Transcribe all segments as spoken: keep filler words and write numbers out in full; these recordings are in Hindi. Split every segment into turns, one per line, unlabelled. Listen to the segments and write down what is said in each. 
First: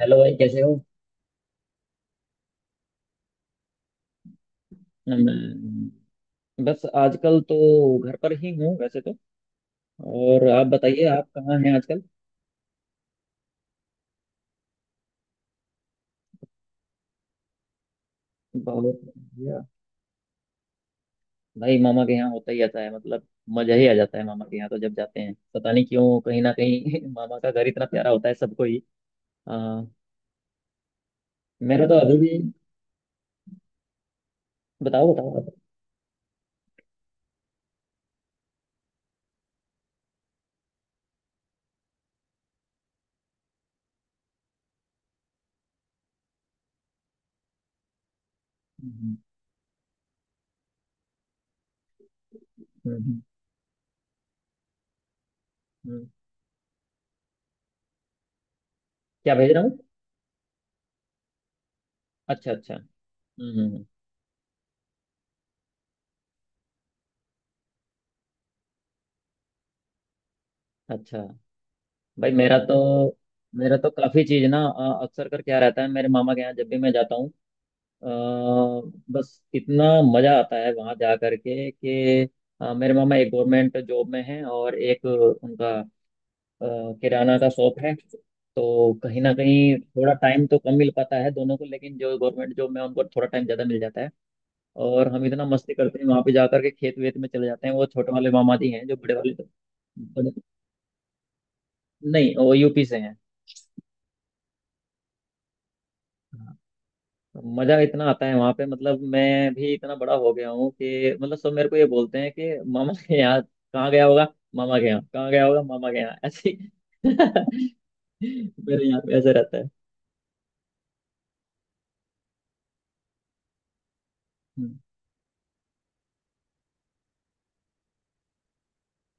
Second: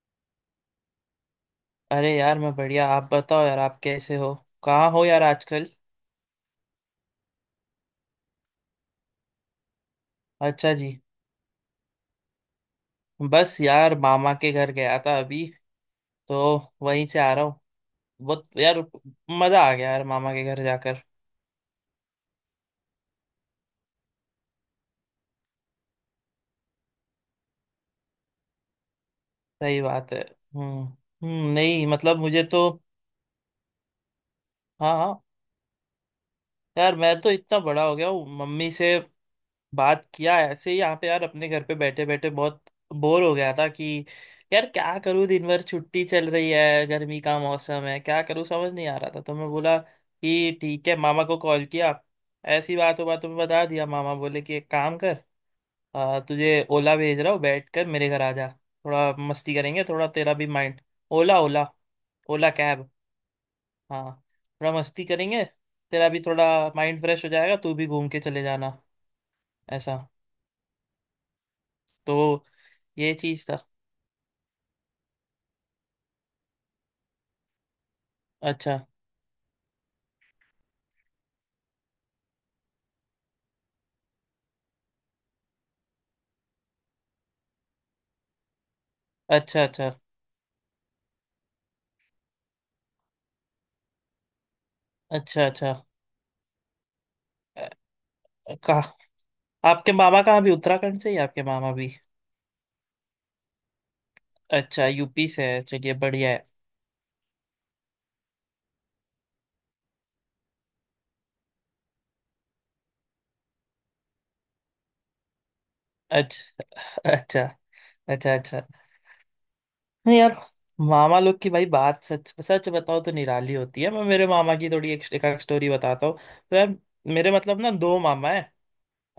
हेलो भाई, कैसे हो?
अरे यार, मैं बढ़िया। आप बताओ यार, आप कैसे हो? कहाँ हो यार आजकल?
मैं, बस आजकल तो घर पर ही हूँ वैसे तो। और आप
अच्छा जी।
बताइए, आप कहाँ हैं आजकल?
बस यार, मामा के घर गया था अभी, तो वहीं से आ रहा हूँ। बहुत यार,
बहुत
मजा
बढ़िया।
आ गया यार मामा के घर जाकर।
भाई, मामा के यहाँ होता ही आता है मतलब, मजा ही आ जाता है मामा के यहाँ तो जब जाते हैं, पता नहीं क्यों, कहीं ना कहीं मामा का घर इतना प्यारा होता है सबको ही।
सही
आ,
बात है। हम्म। हम्म,
मेरा
नहीं
तो
मतलब
अभी भी।
मुझे तो... हाँ
बताओ
हाँ।
बताओ आप।
यार मैं तो इतना बड़ा हो गया हूँ, मम्मी से बात किया ऐसे ही, यहाँ पे यार अपने घर पे बैठे बैठे बहुत बोर हो गया था कि यार क्या करूँ, दिन भर छुट्टी चल रही है, गर्मी का मौसम है, क्या करूँ समझ नहीं आ रहा
हम्म,
था। तो मैं बोला कि ठीक है, मामा को कॉल किया। ऐसी बातों
हम्म,
बातों में बता दिया, मामा बोले कि एक काम कर,
हम्म।
आ, तुझे ओला भेज रहा हूँ, बैठ कर मेरे घर आ जा, थोड़ा
क्या भेज
मस्ती
रहा हूँ?
करेंगे, थोड़ा तेरा भी माइंड... ओला। ओला, ओला
अच्छा अच्छा।
कैब।
हम्म हम्म, हम्म।
हाँ, थोड़ा मस्ती करेंगे, तेरा भी थोड़ा माइंड फ्रेश हो जाएगा, तू भी घूम के चले जाना, ऐसा।
अच्छा। भाई
तो
मेरा तो
ये चीज था।
मेरा तो काफी चीज ना अ, अक्सर कर क्या रहता है मेरे मामा के यहाँ जब भी मैं जाता हूँ। अ,
अच्छा
बस इतना मज़ा आता है वहाँ जा करके कि अ, मेरे मामा एक गवर्नमेंट जॉब में हैं और एक उनका अ, किराना का शॉप है। तो कहीं ना
अच्छा।
कहीं
अच्छा,
थोड़ा टाइम तो कम मिल पाता है दोनों को, लेकिन जो गवर्नमेंट जॉब में उनको थोड़ा टाइम ज़्यादा मिल जाता है। और हम इतना
अच्छा अच्छा।
मस्ती करते हैं वहाँ पे जा करके, खेत वेत में चले जाते
अ-
हैं। वो छोटे वाले मामा जी
कहा,
हैं, जो बड़े वाले तो
आपके मामा
बड़े
कहाँ भी, उत्तराखंड से ही आपके मामा भी?
नहीं, वो यू पी से हैं।
अच्छा, यूपी से है, चलिए बढ़िया है।
मजा इतना आता है वहां पे, मतलब मैं भी इतना बड़ा हो गया हूँ कि मतलब सब मेरे को ये बोलते हैं कि मामा के यहाँ कहाँ गया होगा, मामा के यहाँ कहाँ गया होगा, मामा के यहाँ ऐसे
अच्छा,
ही।
अच्छा अच्छा अच्छा।
मेरे यहाँ पे ऐसे रहता है।
नहीं यार, मामा लोग की भाई बात सच सच बताओ तो निराली होती है। मैं मेरे मामा की
हम्म,
थोड़ी एक, एक स्टोरी बताता हूँ। तो यार, मेरे मतलब ना दो मामा है,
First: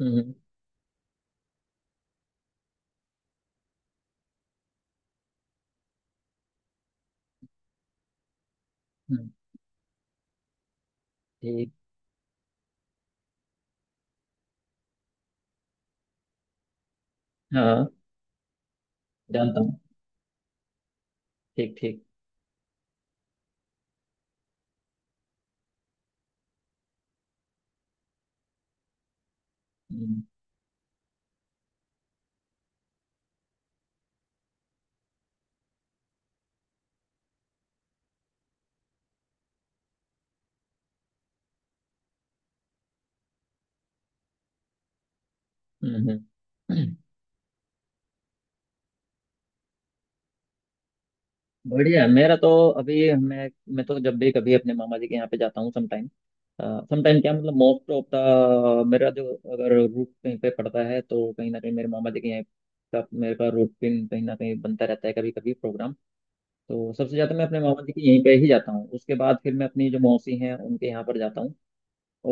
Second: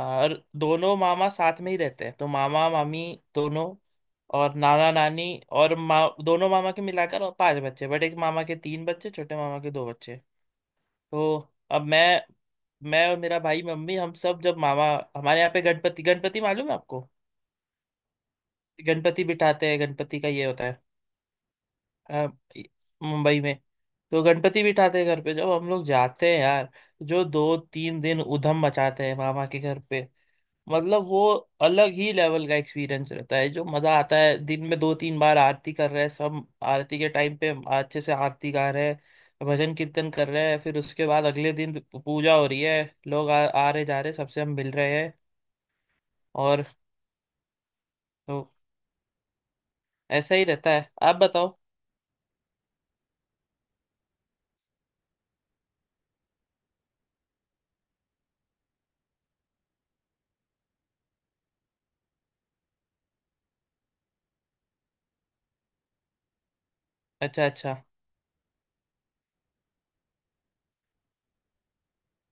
हम्म,
और दोनों मामा साथ में ही रहते हैं। तो मामा मामी दोनों, और नाना नानी, और मा दोनों मामा के मिलाकर और पांच बच्चे, बट एक मामा के तीन बच्चे,
हम्म।
छोटे मामा के दो बच्चे। तो
ठीक।
अब मैं मैं और मेरा भाई, मम्मी, हम सब जब मामा... हमारे यहाँ पे गणपति, गणपति मालूम है आपको?
हाँ,
गणपति
जानता
बिठाते
हूँ।
हैं, गणपति का ये होता है,
ठीक ठीक।
अ, मुंबई में। तो गणपति बिठाते हैं घर पे। जब हम लोग जाते हैं यार, जो दो तीन दिन उधम मचाते हैं मामा के घर पे,
हम्म,
मतलब वो अलग ही लेवल का एक्सपीरियंस रहता है, जो मजा आता है। दिन में दो तीन बार आरती कर रहे हैं सब, आरती के टाइम पे अच्छे से आरती गा रहे हैं, भजन कीर्तन कर रहे हैं, फिर उसके बाद अगले दिन पूजा हो रही है, लोग आ, आ रहे जा रहे, सबसे हम मिल रहे हैं।
हम्म,
और
हम्म।
तो ऐसा ही रहता है। आप बताओ।
बढ़िया है। मेरा तो अभी। मैं मैं तो जब भी कभी अपने मामा जी के यहाँ पे जाता हूँ, समटाइम, समटाइम क्या, मतलब मोस्ट ऑफ द, मेरा जो अगर रूट कहीं पे पड़ता है, तो कहीं ना कहीं मेरे मामा जी के यहाँ का, मेरे का रूटीन कहीं ना कहीं बनता रहता है, कभी कभी प्रोग्राम। तो सबसे ज्यादा
अच्छा
मैं अपने
अच्छा।
मामा जी के यहीं पे ही जाता हूँ, उसके बाद फिर मैं अपनी जो मौसी हैं उनके यहाँ पर जाता हूँ।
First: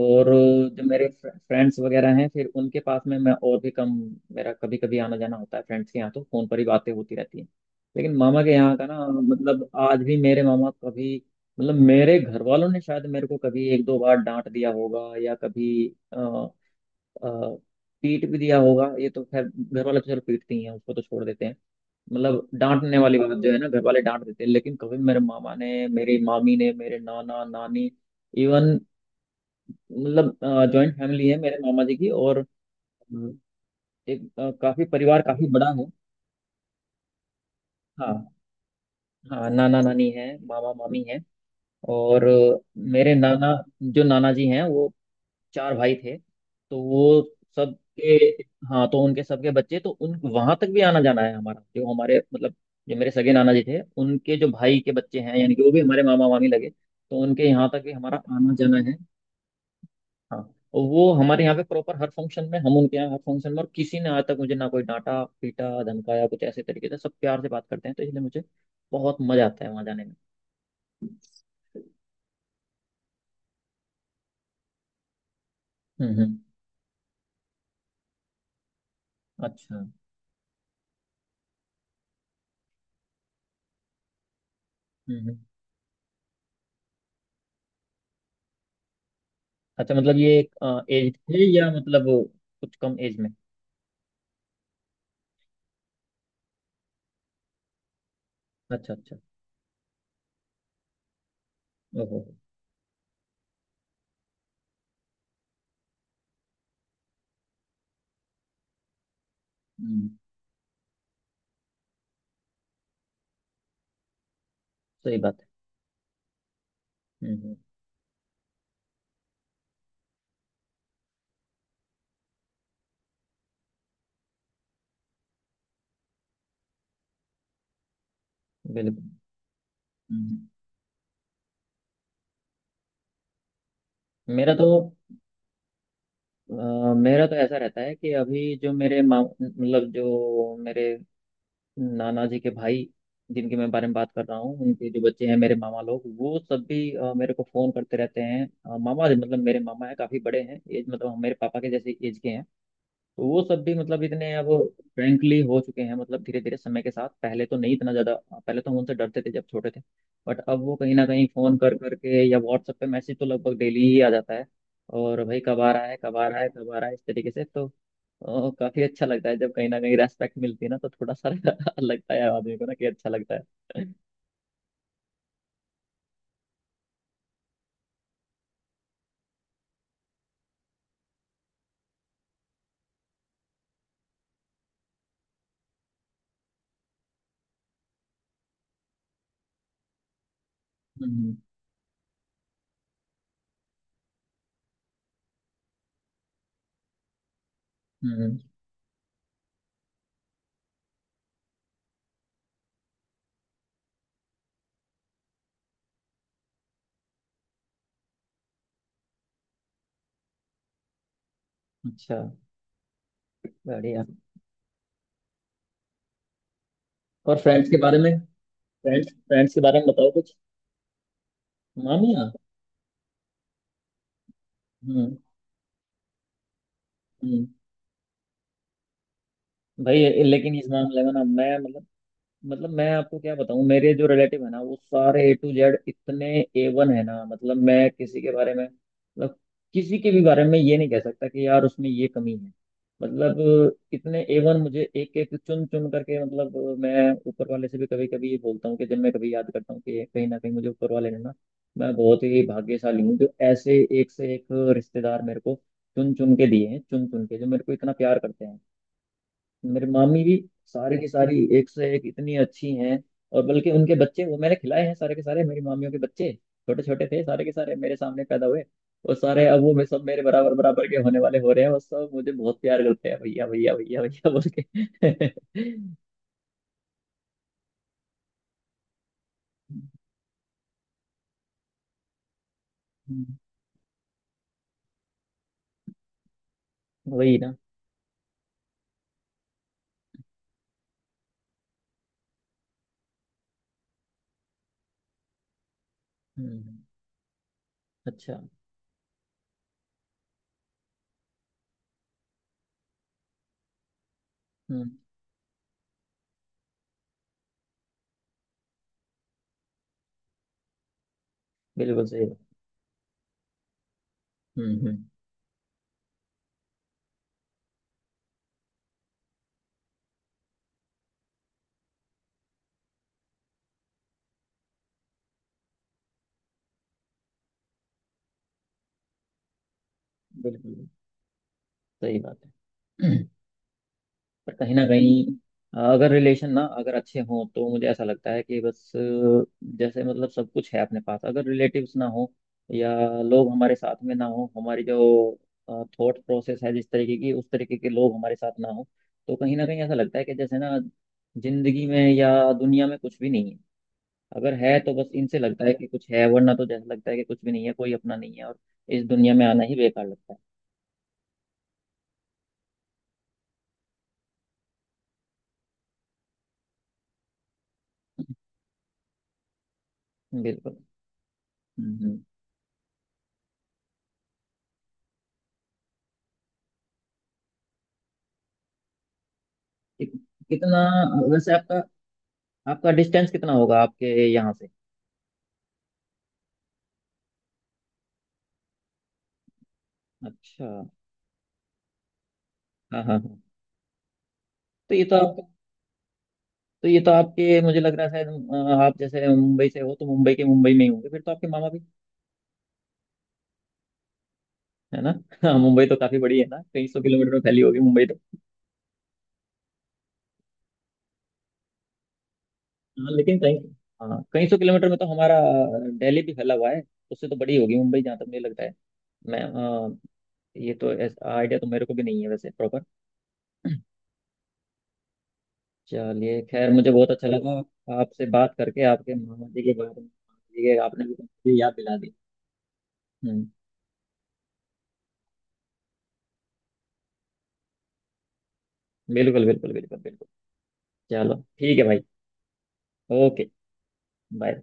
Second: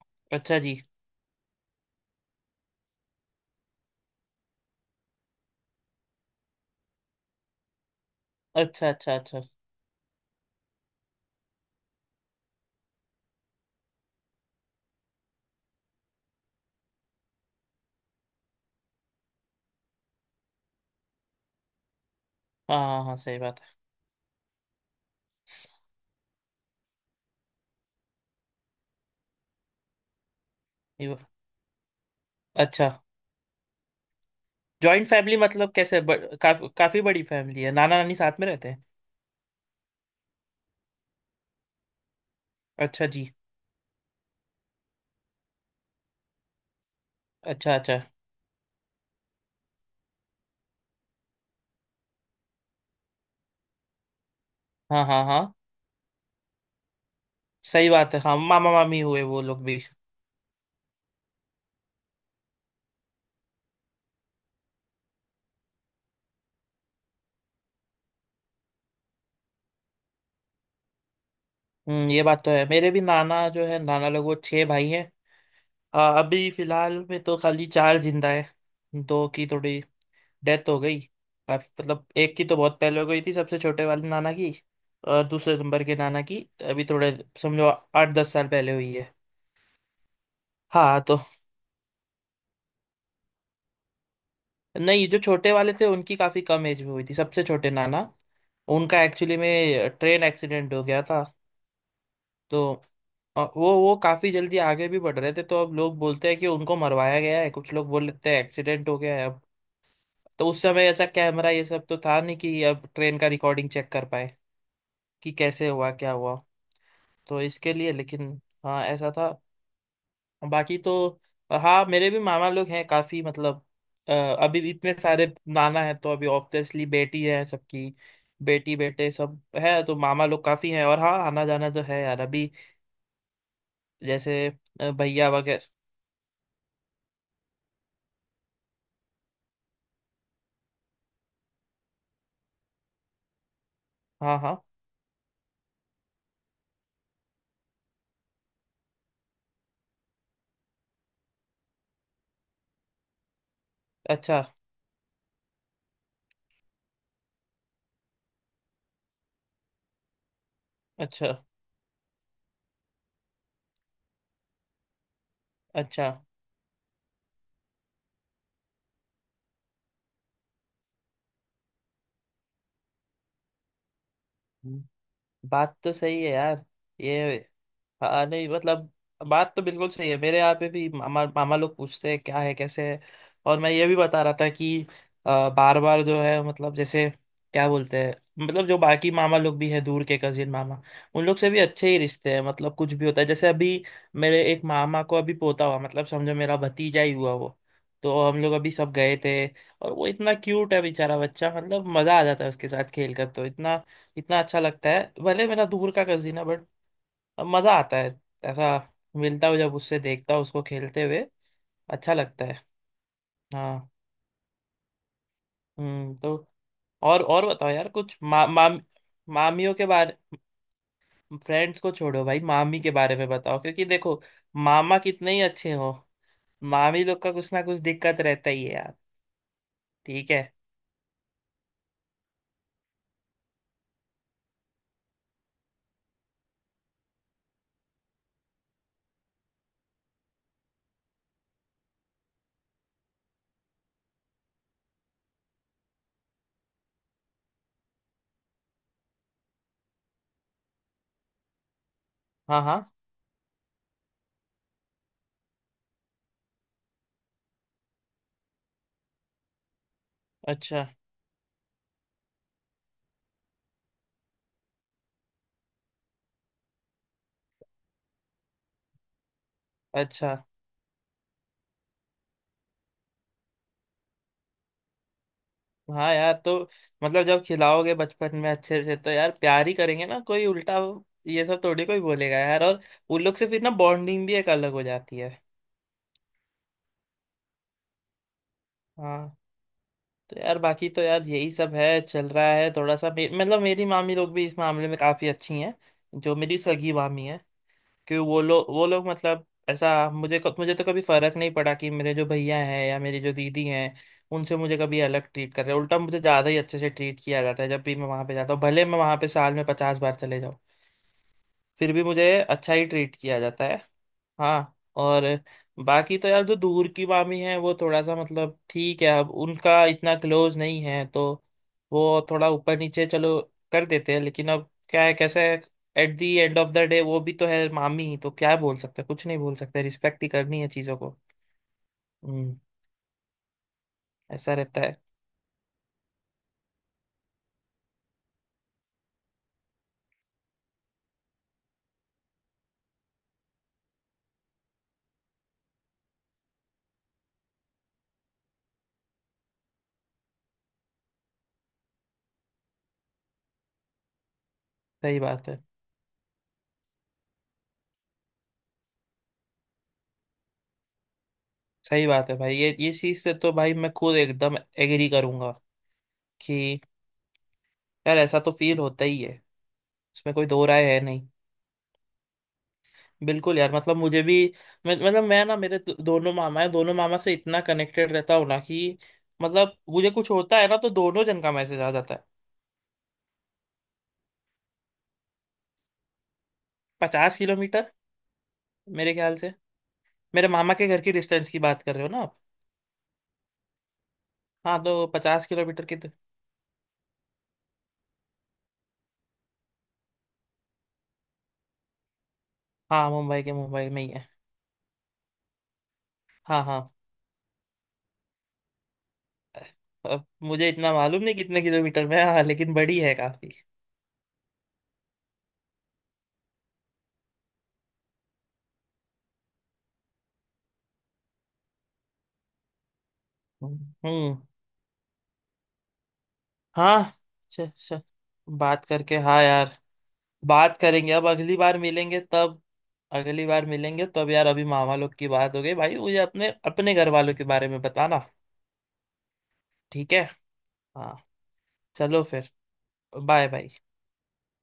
और
अच्छा जी।
जो मेरे फ्रेंड्स वगैरह हैं, फिर उनके पास में मैं और भी कम, मेरा कभी कभी आना जाना होता है फ्रेंड्स के यहाँ, तो फोन पर ही बातें होती रहती हैं। लेकिन मामा के यहाँ का
अच्छा
ना,
अच्छा अच्छा।
मतलब आज भी मेरे मामा कभी, मतलब मेरे घर वालों ने शायद मेरे को कभी एक दो बार डांट दिया होगा, या कभी अ, अ, पीट भी दिया होगा, ये तो खैर घर वाले तो चलो पीटते ही हैं, उसको तो छोड़ देते हैं। मतलब
हाँ
डांटने
हाँ हाँ,
वाली बात
सही
जो है
बात
ना,
है।
घर वाले डांट देते हैं, लेकिन कभी मेरे मामा ने, मेरी मामी ने, मेरे नाना नानी, इवन मतलब जॉइंट
ये वो-
फैमिली है मेरे मामा जी की। और
अच्छा।
हम्म। एक अ, काफी
जॉइंट
परिवार
फैमिली
काफी बड़ा
मतलब
है।
कैसे, ब, काफ, काफी बड़ी फैमिली है, नाना नानी
हाँ
साथ में रहते हैं?
हाँ, नाना नानी है मामा मामी है। और अ,
अच्छा
मेरे
जी।
नाना, जो नाना जी हैं वो चार भाई थे, तो वो
अच्छा अच्छा।
सबके। हाँ, तो उनके सबके बच्चे, तो उन, वहां तक भी आना जाना है हमारा, जो हमारे मतलब, जो मेरे सगे नाना जी थे उनके जो भाई के
हाँ
बच्चे
हाँ
हैं,
हाँ,
यानी कि वो भी हमारे मामा मामी लगे, तो उनके यहाँ तक
सही
भी
बात
हमारा
है। हाँ,
आना
मामा
जाना है।
मामी हुए वो लोग भी।
हाँ, और वो हमारे यहाँ पे प्रॉपर हर फंक्शन में, हम उनके यहाँ हर फंक्शन में, और किसी ने आज तक मुझे ना कोई डांटा, पीटा, धमकाया कुछ ऐसे तरीके से, सब प्यार से बात करते हैं, तो इसलिए मुझे बहुत मजा आता है वहाँ जाने में।
हम्म, ये बात तो है। मेरे भी नाना जो है, नाना लोग वो छह भाई हैं। अ,
हम्म हम्म।
अभी फिलहाल में तो खाली चार जिंदा है। दो की
अच्छा।
थोड़ी
हम्म
डेथ हो गई। काफ- मतलब एक की तो बहुत पहले हो गई थी, सबसे छोटे वाले नाना की, और
हम्म।
दूसरे नंबर के नाना की अभी थोड़े, समझो आठ दस साल पहले हुई है।
अच्छा, मतलब ये एक
हाँ
एज
तो...
थे, या मतलब कुछ कम एज में।
नहीं, जो छोटे वाले थे उनकी काफी कम एज में हुई थी, सबसे छोटे नाना।
अच्छा
उनका
अच्छा।
एक्चुअली में ट्रेन एक्सीडेंट हो गया था।
ओहो।
तो अ, वो वो काफी जल्दी आगे भी बढ़ रहे थे, तो अब लोग बोलते हैं कि उनको मरवाया गया है, कुछ लोग बोल लेते हैं एक्सीडेंट हो गया है। अब
हम्म।
तो उस समय ऐसा कैमरा ये सब तो था नहीं कि अब ट्रेन का रिकॉर्डिंग चेक कर पाए
सही
कि
बात है।
कैसे हुआ क्या हुआ।
हम्म
तो
हम्म,
इसके लिए लेकिन, हाँ ऐसा था। बाकी तो, अ, हाँ मेरे भी मामा लोग हैं काफी, मतलब अ, अभी भी इतने सारे नाना है, तो अभी ऑब्वियसली बेटी है सबकी, बेटी
बिल्कुल।
बेटे सब है, तो मामा लोग
हम्म।
काफी हैं। और हाँ, आना जाना तो है यार अभी, जैसे
मेरा तो
अ, भैया वगैरह।
अ, मेरा तो ऐसा रहता है कि अभी जो मेरे माँ, मतलब जो मेरे नाना जी के भाई, जिनके मैं बारे में बात कर
हाँ
रहा
हाँ।
हूँ, उनके जो बच्चे हैं मेरे मामा लोग, वो सब भी अ, मेरे को फ़ोन करते रहते हैं। अ, मामा जी मतलब मेरे मामा हैं, काफ़ी बड़े हैं एज, मतलब हम- मेरे पापा के जैसे एज के हैं। तो वो सब भी मतलब इतने
अच्छा
अब फ्रेंकली हो चुके हैं, मतलब धीरे धीरे समय के साथ, पहले तो नहीं इतना ज़्यादा, पहले तो हम उनसे डरते थे जब छोटे थे, बट अब वो कहीं ना कहीं
अच्छा
फ़ोन कर करके या WhatsApp पे मैसेज तो लगभग डेली ही आ जाता है। और, भाई कब आ रहा है,
अच्छा।
कब आ रहा है, कब आ रहा है इस तरीके से, तो ओ, काफी अच्छा लगता है जब कहीं ना कहीं रेस्पेक्ट मिलती है ना, तो थोड़ा सा लगता है आदमी को ना, कि अच्छा लगता है।
बात तो सही है यार, ये... हाँ, नहीं मतलब बात तो बिल्कुल सही है। मेरे यहाँ पे भी मामा, मामा लोग पूछते हैं क्या है कैसे है। और मैं ये भी बता रहा था कि बार बार जो है, मतलब जैसे क्या बोलते हैं, मतलब जो बाकी मामा लोग भी हैं दूर के कजिन मामा, उन
हम्म
लोग से भी अच्छे ही रिश्ते हैं। मतलब कुछ भी होता है, जैसे अभी मेरे एक मामा को अभी पोता हुआ, मतलब समझो मेरा भतीजा ही हुआ वो। तो हम
हम्म,
लोग अभी सब गए थे, और वो इतना क्यूट है बेचारा बच्चा, मतलब मजा आ जाता है उसके साथ खेल कर। तो इतना इतना अच्छा लगता है, भले मेरा दूर का कजिन है, बट मजा आता है। ऐसा मिलता हूँ जब उससे, देखता हूँ उसको खेलते हुए, अच्छा
अच्छा।
लगता है। हाँ।
बढ़िया।
हम्म। तो और
और
और
फ्रेंड्स
बताओ
के
यार
बारे में।
कुछ मा, माम
फ्रेंड्स, फ्रेंड्स के
मामियों
बारे
के
में बताओ
बारे।
कुछ।
फ्रेंड्स को छोड़ो
मामिया।
भाई, मामी के बारे में बताओ, क्योंकि देखो मामा
हम्म
कितने ही अच्छे हो, मामी लोग का
हम्म।
कुछ ना कुछ दिक्कत रहता ही है यार।
भाई
ठीक है।
लेकिन इस मामले में ना मैं, मतलब, मतलब मैं आपको क्या बताऊं, मेरे जो रिलेटिव है ना, वो सारे ए टू जेड, इतने ए वन है ना। मतलब मैं किसी के बारे में, मतलब किसी के भी बारे में ये नहीं कह सकता कि यार उसमें ये कमी है। मतलब इतने ए वन, मुझे एक एक चुन चुन करके, मतलब मैं ऊपर वाले से भी कभी कभी ये बोलता हूँ कि जब मैं कभी याद करता हूँ कि कहीं ना कहीं मुझे ऊपर वाले ने ना, मैं बहुत ही
हाँ हाँ।
भाग्यशाली हूँ जो ऐसे एक से एक रिश्तेदार मेरे को चुन चुन के दिए हैं, चुन चुन के जो मेरे को इतना प्यार करते हैं। मेरे मामी भी
अच्छा
सारी की सारी एक से एक इतनी अच्छी हैं, और बल्कि उनके बच्चे, वो मैंने खिलाए हैं सारे के सारे मेरी मामियों के बच्चे, छोटे छोटे थे सारे के सारे मेरे सामने पैदा हुए। और सारे अब वो, मैं सब, मेरे
अच्छा।
बराबर बराबर के होने वाले हो रहे हैं, और सब मुझे बहुत प्यार करते हैं भैया भैया भैया भैया बोल के।
हाँ यार, तो मतलब जब खिलाओगे बचपन में अच्छे से, तो यार प्यार ही करेंगे ना, कोई उल्टा ये सब थोड़ी कोई बोलेगा यार। और उन लोग से फिर ना बॉन्डिंग भी एक अलग हो जाती है।
वही ना।
हाँ। तो यार बाकी तो यार यही सब है, चल रहा है। थोड़ा सा मे, मतलब मेरी मामी लोग भी इस मामले में काफी अच्छी हैं, जो मेरी
हम्म।
सगी मामी है, कि
अच्छा।
वो लोग वो लोग मतलब ऐसा, मुझे मुझे तो कभी फर्क नहीं पड़ा कि मेरे जो भैया हैं या मेरी जो दीदी हैं, उनसे मुझे
हम्म।
कभी अलग ट्रीट कर रहे हैं। उल्टा मुझे ज़्यादा ही अच्छे से ट्रीट किया जाता है, जब भी मैं वहाँ पे जाता हूँ, भले मैं वहाँ पे साल में पचास बार चले जाऊँ, फिर भी
बिल्कुल
मुझे
सही बात।
अच्छा ही ट्रीट किया जाता है। हाँ।
हम्म हम्म।
और बाकी तो यार, जो दूर की मामी है वो थोड़ा सा, मतलब ठीक है, अब उनका इतना क्लोज नहीं है, तो वो थोड़ा ऊपर नीचे चलो कर देते हैं। लेकिन अब क्या है कैसे, at the end of the day वो भी तो है मामी, तो क्या बोल सकते हैं? कुछ नहीं बोल सकते, रिस्पेक्ट ही करनी है
बिल्कुल
चीज़ों को।
सही बात
हम्म।
है। पर
ऐसा
कहीं
रहता
ना
है।
कहीं अ, अगर रिलेशन ना, अगर अच्छे हों, तो मुझे ऐसा लगता है कि बस अ, जैसे मतलब सब कुछ है अपने पास। अगर रिलेटिव्स ना हो, या लोग हमारे साथ में ना हो, हमारी जो थॉट प्रोसेस है जिस तरीके की, उस तरीके के लोग हमारे साथ ना हो, तो कहीं ना कहीं ऐसा लगता है कि जैसे ना, जिंदगी में या दुनिया में कुछ भी नहीं है। अगर है तो बस
सही
इनसे
बात है।
लगता है कि कुछ है, वरना तो जैसा लगता है कि कुछ भी नहीं है, कोई अपना नहीं है, और इस दुनिया में आना ही बेकार लगता
सही बात है भाई, ये ये चीज़ से तो भाई मैं खुद एकदम एग्री करूंगा कि यार ऐसा तो फील होता ही है, इसमें
है।
कोई दो
बिल्कुल।
राय है नहीं।
हम्म हम्म।
बिल्कुल यार। मतलब मुझे भी, मैं, मतलब मैं ना, मेरे दो- दोनों मामा है, दोनों मामा से इतना कनेक्टेड रहता हूँ ना कि मतलब मुझे
कित-
कुछ होता है ना,
कितना,
तो दोनों जन का
वैसे
मैसेज
आपका
आ जाता है।
आपका डिस्टेंस कितना होगा आपके यहाँ से?
पचास किलोमीटर मेरे ख्याल से। मेरे
अच्छा।
मामा के घर की डिस्टेंस की बात कर रहे हो ना आप?
हाँ हाँ हाँ।
हाँ,
तो ये
तो
तो आप
पचास किलोमीटर की तो...
तो ये तो आपके, मुझे लग रहा है शायद, अ, आप जैसे मुंबई से हो तो मुंबई के मुंबई में ही होंगे फिर तो आपके मामा भी।
हाँ, मुंबई के मुंबई में ही है।
है ना? हाँ, मुंबई तो काफी बड़ी है ना,
हाँ हाँ,
कई सौ किलोमीटर में फैली होगी मुंबई तो।
अब मुझे इतना मालूम नहीं कितने किलोमीटर में है, हाँ लेकिन बड़ी
हाँ
है
लेकिन
काफी।
कई, हाँ कई सौ किलोमीटर में तो हमारा अ, दिल्ली भी फैला हुआ है, उससे तो बड़ी होगी मुंबई जहाँ तक मुझे लगता है। मैं, अ, ये तो आइडिया तो मेरे को भी नहीं है वैसे प्रॉपर।
हम्म।
चलिए खैर, मुझे
हाँ।
बहुत अच्छा लगा
च, च,
आपसे बात करके।
बात
आपके
करके, हाँ
मामा जी के
यार
बारे में, मामा जी के
बात
आपने
करेंगे।
भी
अब अगली
मुझे याद
बार
दिला दी।
मिलेंगे तब, अगली
हम्म।
बार मिलेंगे तब यार। अभी मामा लोग की बात हो गई भाई, मुझे अपने अपने घर वालों के बारे में बताना।
बिल्कुल बिल्कुल बिल्कुल
ठीक है।
बिल्कुल।
हाँ।
चलो ठीक है भाई।
चलो फिर, बाय
ओके।
बाय।
बाय।